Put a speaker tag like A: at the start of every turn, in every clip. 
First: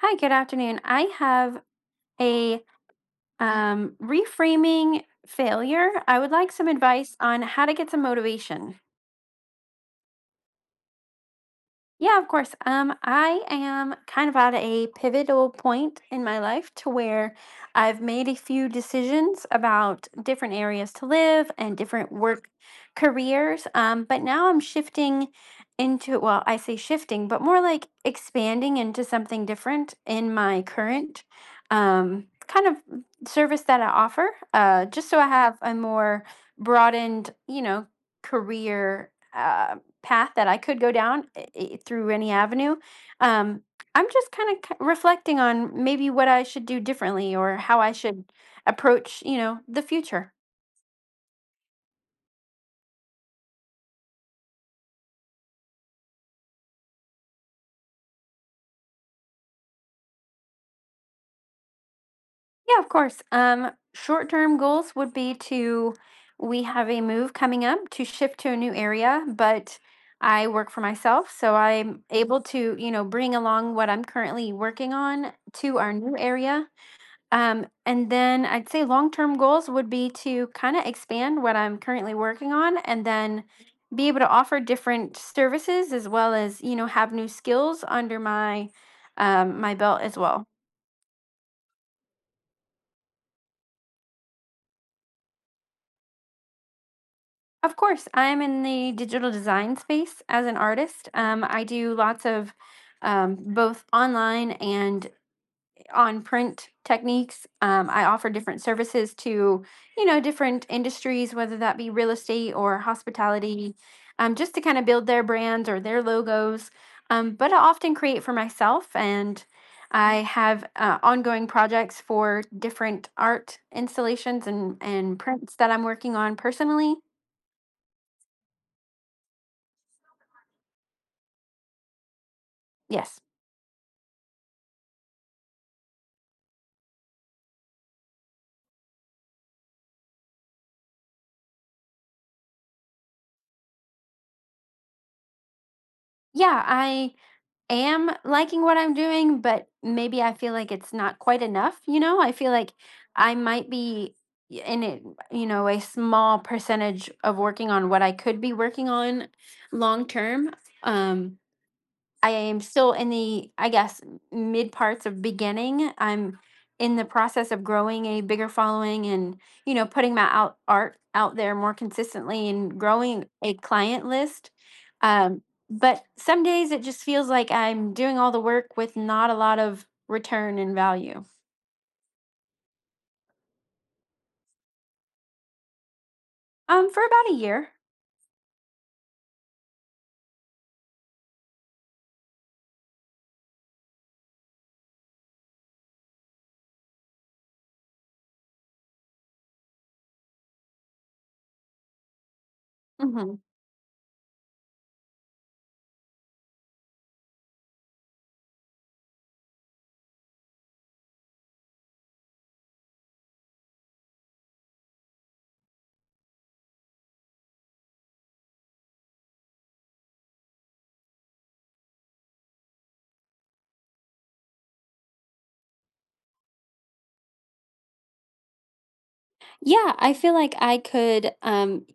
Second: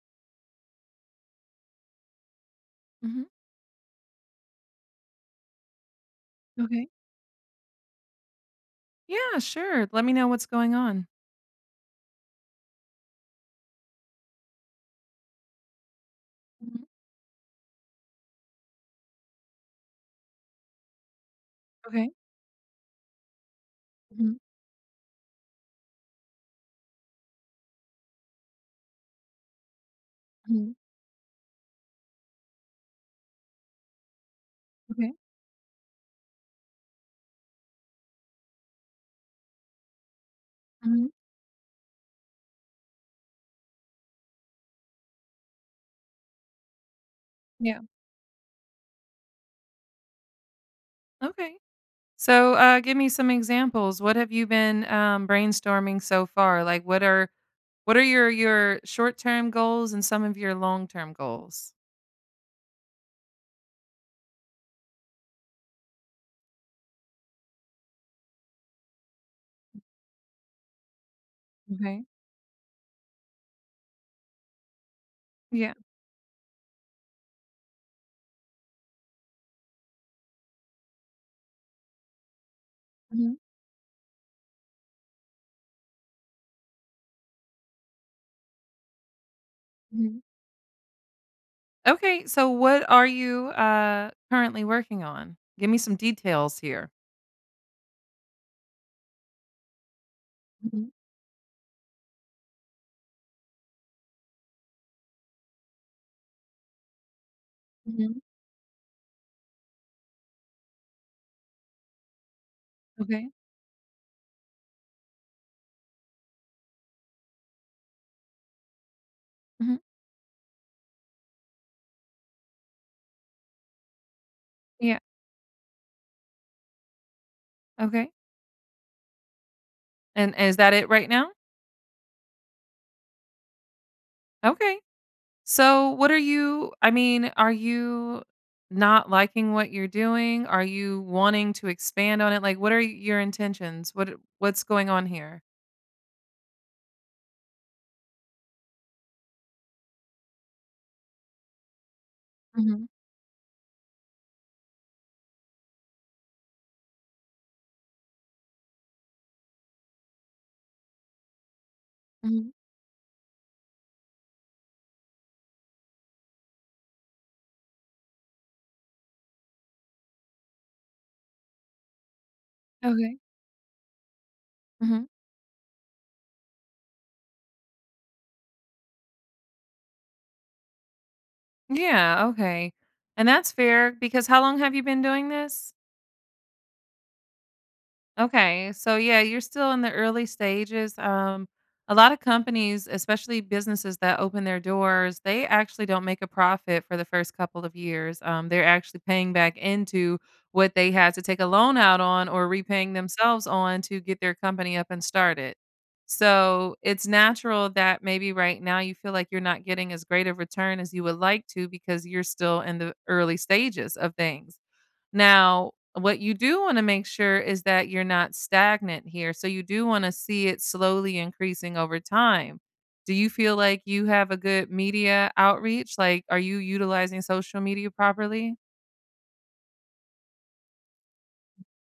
A: Hi, good afternoon. I have a
B: Mhm.
A: reframing failure. I would like some
B: Okay.
A: advice on how to get some motivation.
B: Yeah, sure. Let me know what's going on.
A: Yeah, of course. I am kind of at a pivotal point in my life
B: Mhm.
A: to where I've made a few decisions about different areas to live and
B: Okay.
A: different work careers. But
B: Mhm,
A: now I'm shifting into, well, I say shifting, but more like expanding into something different in my
B: mhm,
A: current kind of service that I offer, just
B: Okay.
A: so I have a more broadened, you know, career path that I could go
B: mhm.
A: down through any avenue. Um, I'm just kind of reflecting on maybe what I should do differently or
B: Yeah.
A: how I should approach, you know, the future.
B: Okay. So, give me some examples. What have you been, brainstorming so far? Like, what are your short-term goals and some of your long-term goals?
A: Yeah, of course. Short-term goals would be to, we have a move coming up to shift to a new area, but I work for myself, so I'm
B: Okay.
A: able to, you know, bring along what I'm currently working on
B: Yeah.
A: to our new area. And then I'd say long-term goals would be to kind of expand what I'm currently working on and
B: Mhm,
A: then be able to offer different services as well as, you know, have new skills under my my belt as
B: mhm.
A: well.
B: Okay. So, what are you, currently working on? Give me some details here.
A: Of course, I'm in the digital design space as an
B: Mhm,
A: artist. I do lots of both online and on print techniques. I
B: mhm,
A: offer different services to, you know, different industries, whether that be real estate or
B: Okay.
A: hospitality, just to kind of build their brands or their logos. But I often create for myself, and
B: mhm.
A: I have ongoing projects for different art installations and
B: Yeah.
A: and prints that I'm working on personally.
B: Okay. And is that it right now?
A: Yes,
B: Okay. So, what are you? I mean, are you not liking what you're doing? Are you wanting to expand on it? Like, what are your intentions? What what's going on here?
A: yeah, I am liking what I'm doing, but maybe I feel like it's not quite enough. You know, I feel like
B: Mhm,
A: I might be in it, you know, a small percentage of working on what I could be working on long term. Um, I
B: mhm.
A: am still in the, I guess, mid parts of beginning. I'm in the process of growing a bigger following and, you know, putting my out art out there more consistently and
B: Okay.
A: growing a client list.
B: Mhm.
A: Um, but some days it just feels like I'm doing all the work with not a lot of return and value.
B: Yeah, okay. And that's fair because how long have you been doing this?
A: For about a year.
B: Okay. So yeah, you're still in the early stages. A lot of companies, especially businesses that open their doors, they actually don't make a profit for the first couple of years. They're actually paying back into what they had to take a loan out on or repaying
A: hmm
B: themselves on to get their company up and started. So it's natural that maybe right now you feel like you're not getting as great of return as you would like to because you're still in the early stages of things. Now, what you do wanna make sure is that you're not stagnant here, so you do wanna see it slowly increasing over time. Do you feel like you have a good media outreach? Like, are you utilizing social media properly?
A: Yeah, I feel like I could.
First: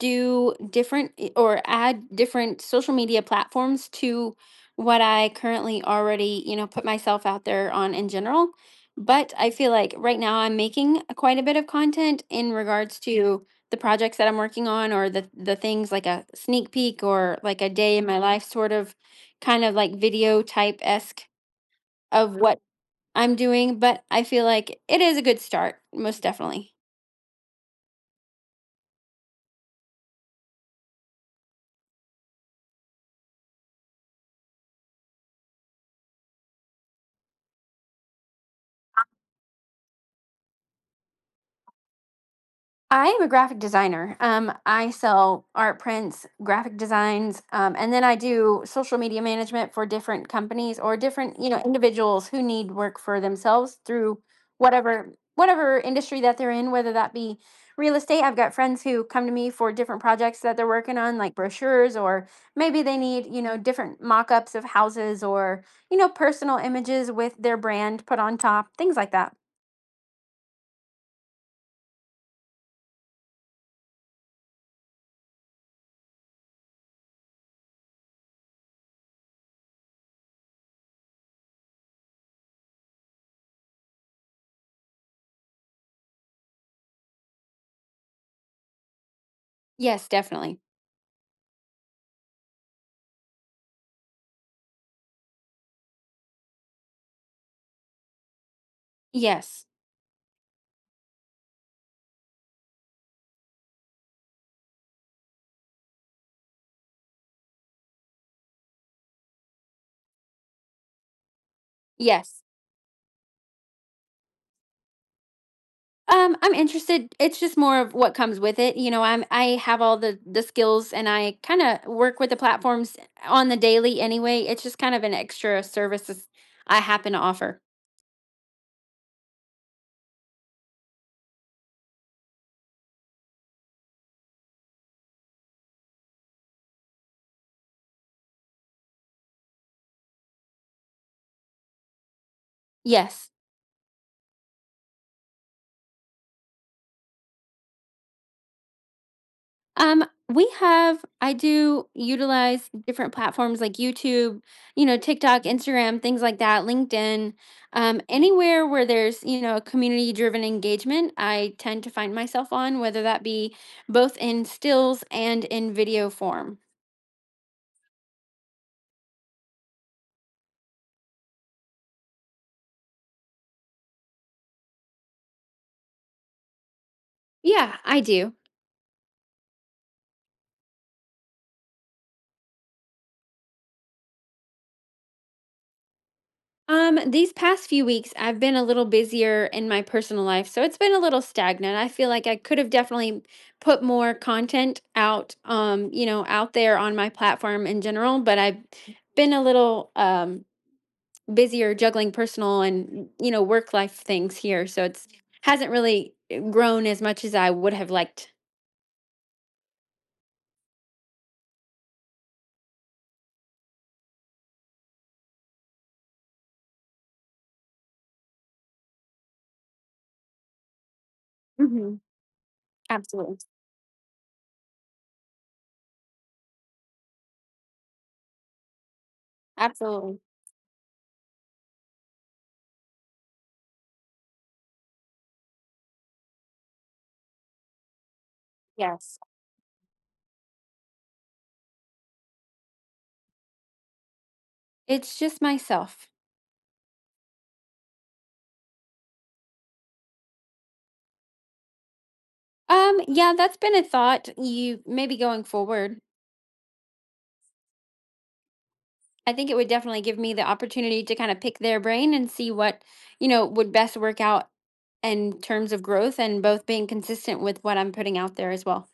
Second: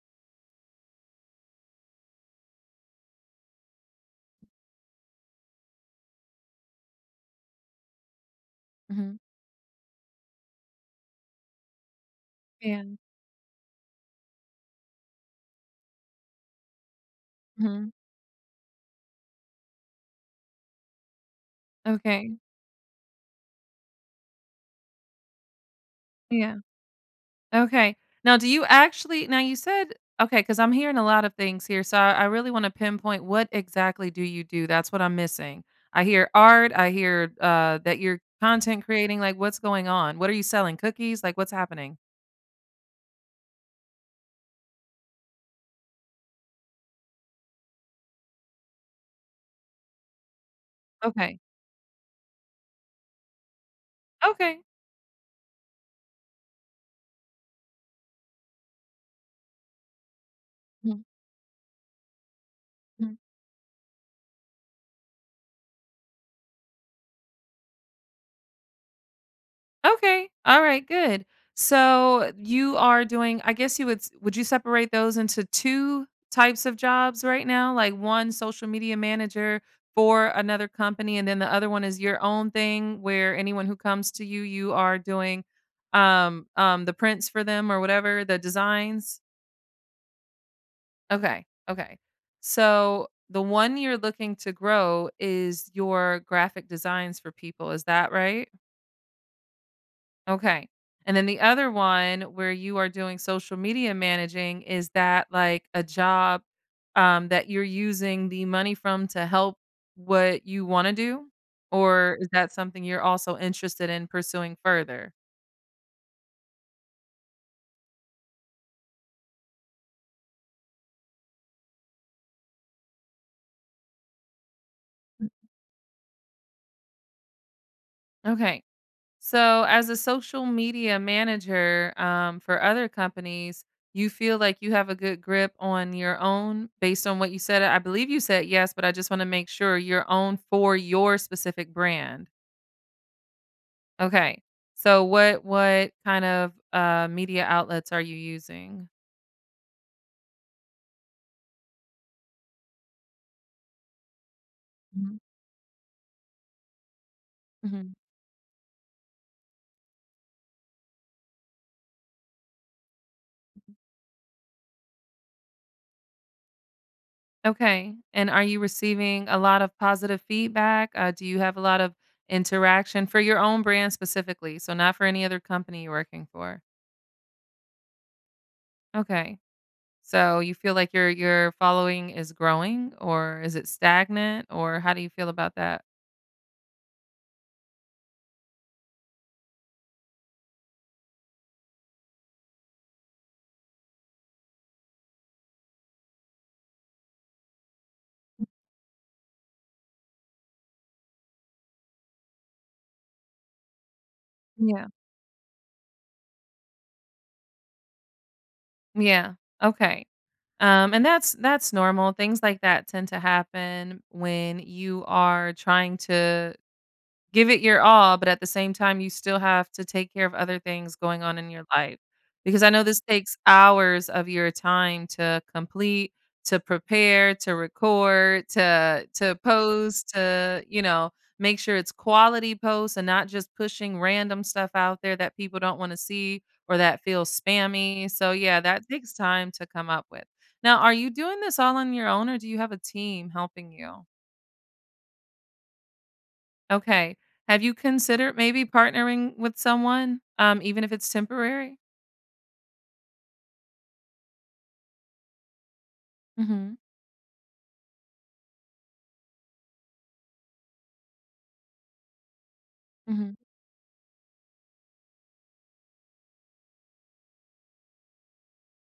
A: Do different or add different social media platforms to what I currently already, you know, put myself out there on in general.
B: Mhm.
A: But I feel like right now I'm making quite a bit of content in
B: Yeah.
A: regards to the projects that I'm working on or the things like a sneak peek or like a
B: Mhm.
A: day in my life sort of kind of like video type esque of
B: Okay.
A: what I'm doing. But I feel like it is a good start, most
B: Yeah.
A: definitely.
B: Okay. Now, do you actually now you said okay, because 'cause I'm hearing a lot of things here, so I really wanna pinpoint what exactly do you do? That's what I'm missing. I hear art, I hear, that you're content creating, like, what's going on? What are you selling, cookies? Like, what's happening?
A: I am a graphic designer. I sell art prints, graphic designs, and then I do social media management for different companies or different,
B: Okay.
A: you know, individuals who need work for themselves through
B: Okay.
A: whatever industry that they're in, whether that be real estate. I've got friends who come to me for different projects that they're working
B: Mhm.
A: on, like brochures, or maybe they need, you know, different mock-ups of houses or, you know, personal images with their brand put on top, things like that.
B: Okay. All right, good. So you are doing, I guess, you would s- would you separate those into 2 types of jobs right now? Like, one social media manager for another company and then the other one is your own thing where anyone who comes to you, you are doing the prints for them or whatever, the designs?
A: Yes, definitely.
B: Okay. Okay. So the one you're looking to grow is your graphic designs for people, is that right?
A: Yes.
B: Okay. And then the other one where you are doing social media managing, is that like a job that you're using the money from to help what you want to do? Or is
A: Yes.
B: that something you're also interested in pursuing further?
A: I'm interested. It's just more of what comes with it. You know, I have all the skills and I kind of work with the platforms on the daily anyway. It's just kind of an extra services I happen to offer.
B: Okay. So, as a social media manager for other companies, you feel like you have a good grip on your own based on what you said. I believe you said yes, but I just want to make sure your own for your specific brand.
A: Yes.
B: Okay. So what kind of, media outlets are you using?
A: Um, we have I do utilize different platforms like YouTube, you know,
B: Mhm.
A: TikTok, Instagram, things like that, LinkedIn,
B: Mhm.
A: anywhere where there's, you know, a community driven engagement, I tend to find myself on, whether that be both in stills and in video form.
B: Okay. And are you receiving a lot of positive feedback? Do you have a lot of interaction for your own brand specifically, so not for any other company you're working for?
A: Yeah, I do.
B: Okay. So you feel like your following is growing, or is it stagnant, or how do you feel about that?
A: These past few weeks, I've been a little busier in my personal life, so it's been a little stagnant. I feel like I could have definitely put more content out, you know, out there on my platform in general, but I've been a little busier juggling personal and, you know, work life things here, so
B: Yeah.
A: it's hasn't really grown as much as I would have liked.
B: Yeah. Okay. And that's normal. Things like that tend to happen when you are trying to give it your all, but at the same time, you still have to take care of other things going on in your life,
A: hmm
B: because I know this
A: Absolutely.
B: takes hours of your time to complete, to prepare, to record, to post,
A: Absolutely.
B: to, you know, make sure it's quality posts and not just pushing random stuff out there that people don't wanna see or that feels spammy, so, yeah, that takes
A: Yes.
B: time to come up with. Now, are you doing this all on your own, or do you have a team helping you?
A: It's just myself.
B: Okay. Have you considered maybe partnering with someone, even if it's temporary?
A: Yeah, that's been a thought. You maybe going forward.
B: Mhm.
A: I think it would definitely give me the opportunity to kind of pick their brain and see what, you
B: Mhm.
A: know, would best work out in terms of growth and both being consistent with what I'm putting out there as well.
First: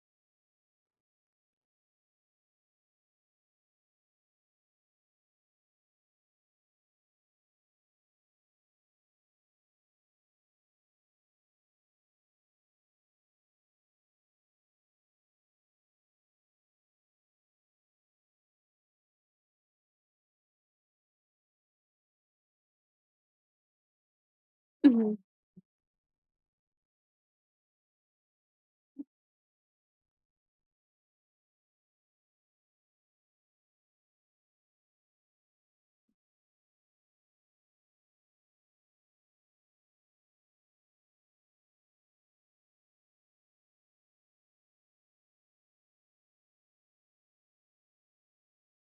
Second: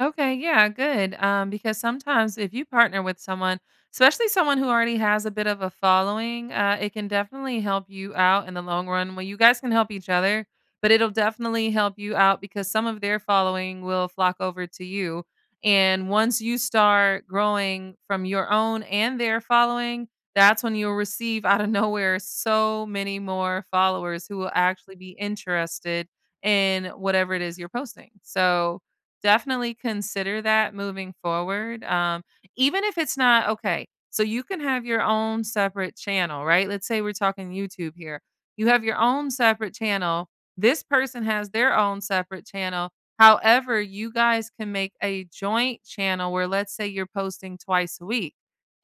B: Okay, yeah, good. Because sometimes if you partner with someone, especially someone who already has a bit of a following, it can definitely help you out in the long run. Well, you guys can help each other, but it'll definitely help you out because some of their following will flock over to you. And once you start growing from your own and their following, that's when you'll receive out of nowhere so many more followers who will actually be
A: Mhm.
B: interested in whatever it is you're posting. So, definitely consider that moving forward. Even if it's not okay, so you can have your own separate channel, right? Let's say we're talking YouTube here. You have your own separate channel. This person has their own separate channel. However, you guys can make a joint channel where let's say you're posting twice a week.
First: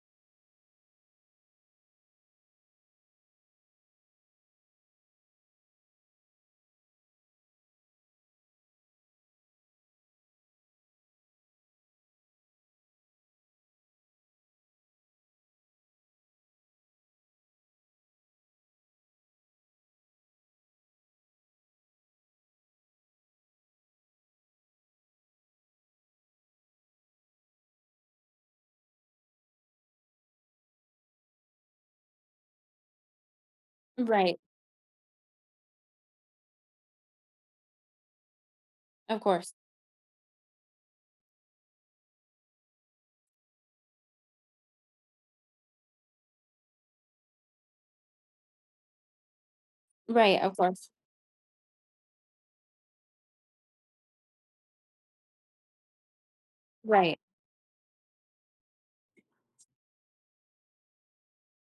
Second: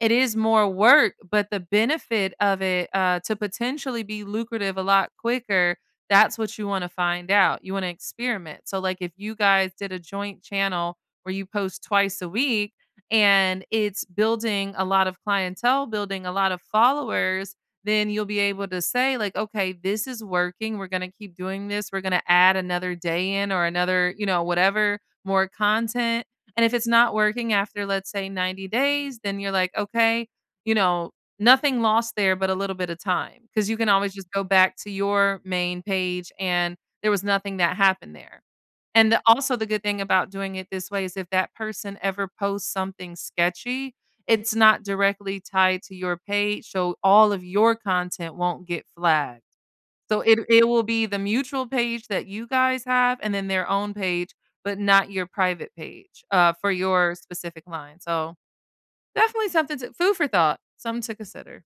B: It is more work, but the benefit of it, to potentially be lucrative a lot quicker, that's what you wanna find out. You wanna experiment. So, like, if you guys did a joint channel where you post twice a week and it's building a lot of clientele, building a lot of followers, then you'll be able to say, like, "Okay, this is working. We're gonna keep doing this. We're gonna add another day in or another, you know, whatever, more content." And if it's not working after, let's say, 90 days, then you're like, "Okay, you know, nothing lost there, but a little bit of time, because you can always just
A: Right.
B: go back to your main page, and there was nothing that happened there. And
A: Of course.
B: the good thing about doing it this way is if that person ever posts something sketchy, it's not directly tied to your page, so all of your content won't get flagged. So it
A: Right. Of
B: it will
A: course.
B: be the mutual page that you guys have and then their own page, but not your private page, for your
A: Right.
B: specific line. So, definitely something to food for thought, something to consider.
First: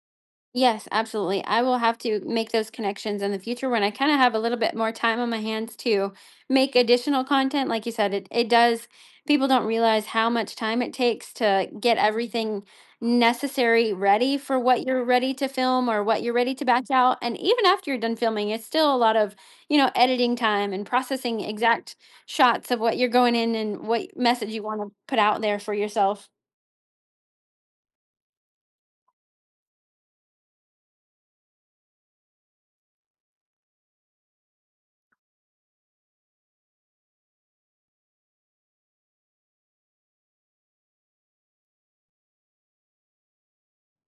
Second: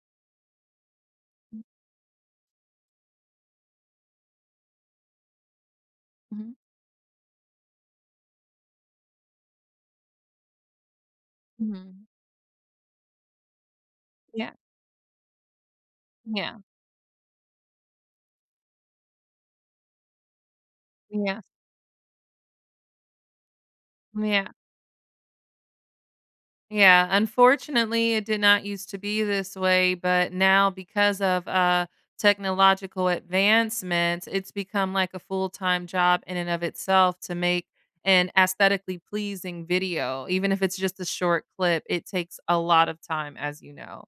A: Yes, absolutely. I will have to make those connections in the future when I kind of have a little bit more time on my hands to
B: Mhm,
A: make additional content. Like you said, it does, people don't realize how much time it takes to get
B: mhm.
A: everything necessary ready
B: Yeah,
A: for what you're ready to film or what you're ready
B: yeah,
A: to batch out. And even after you're done filming, it's still a lot of, you know, editing time and
B: yeah,
A: processing exact shots of what you're going in and what message
B: yeah,
A: you want to put out there for yourself.
B: yeah. Unfortunately, it did not used to be this way, but now because of, technological advancements, it's become like a full-time job in and of itself to make an aesthetically pleasing video. Even if it's just a short clip, it takes a lot of time, as you know.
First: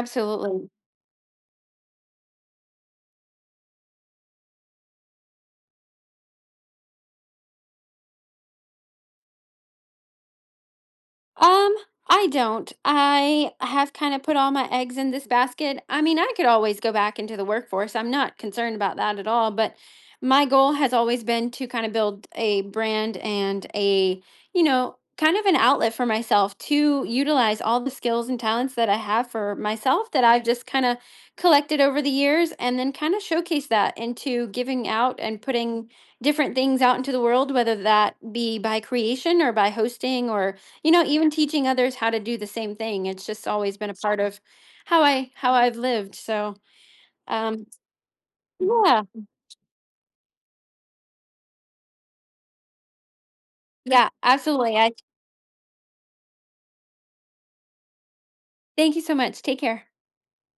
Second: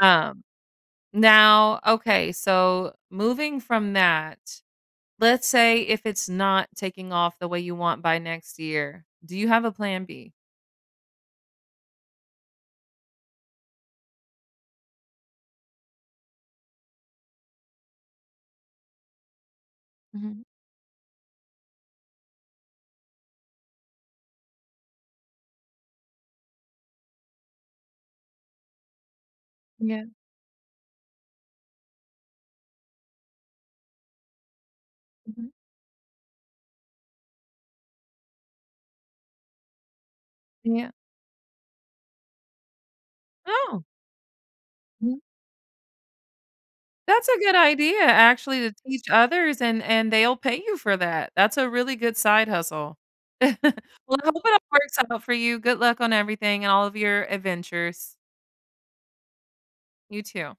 B: Um, Now, okay, so moving from that, let's say if it's not taking off the way you want by next year, do you have a plan B?
A: Um, I don't. I have kind of put all my eggs in this basket. I mean, I could always go back into the workforce. I'm not concerned about that at all, but
B: Mhm.
A: my goal has always been to kind of build a brand and a, you know, kind of an outlet for myself to utilize all the skills and talents that I have for
B: Yeah.
A: myself that I've just kind of collected over the years and then kind of showcase that into giving out and
B: Mhm.
A: putting different things out into the world, whether that be by creation or by hosting or
B: Yeah.
A: you know even teaching others how to do the same thing. It's just always
B: Oh,
A: been a part of how
B: mhm.
A: I, how I've lived. So
B: That's a good
A: um
B: idea actually, to
A: yeah.
B: teach others and they'll pay you for that. That's a really good side hustle.
A: Yeah,
B: Well, I hope it all
A: absolutely. I
B: works out for you. Good luck on everything and all of your adventures.
A: Thank you so much. Take care.
B: You too.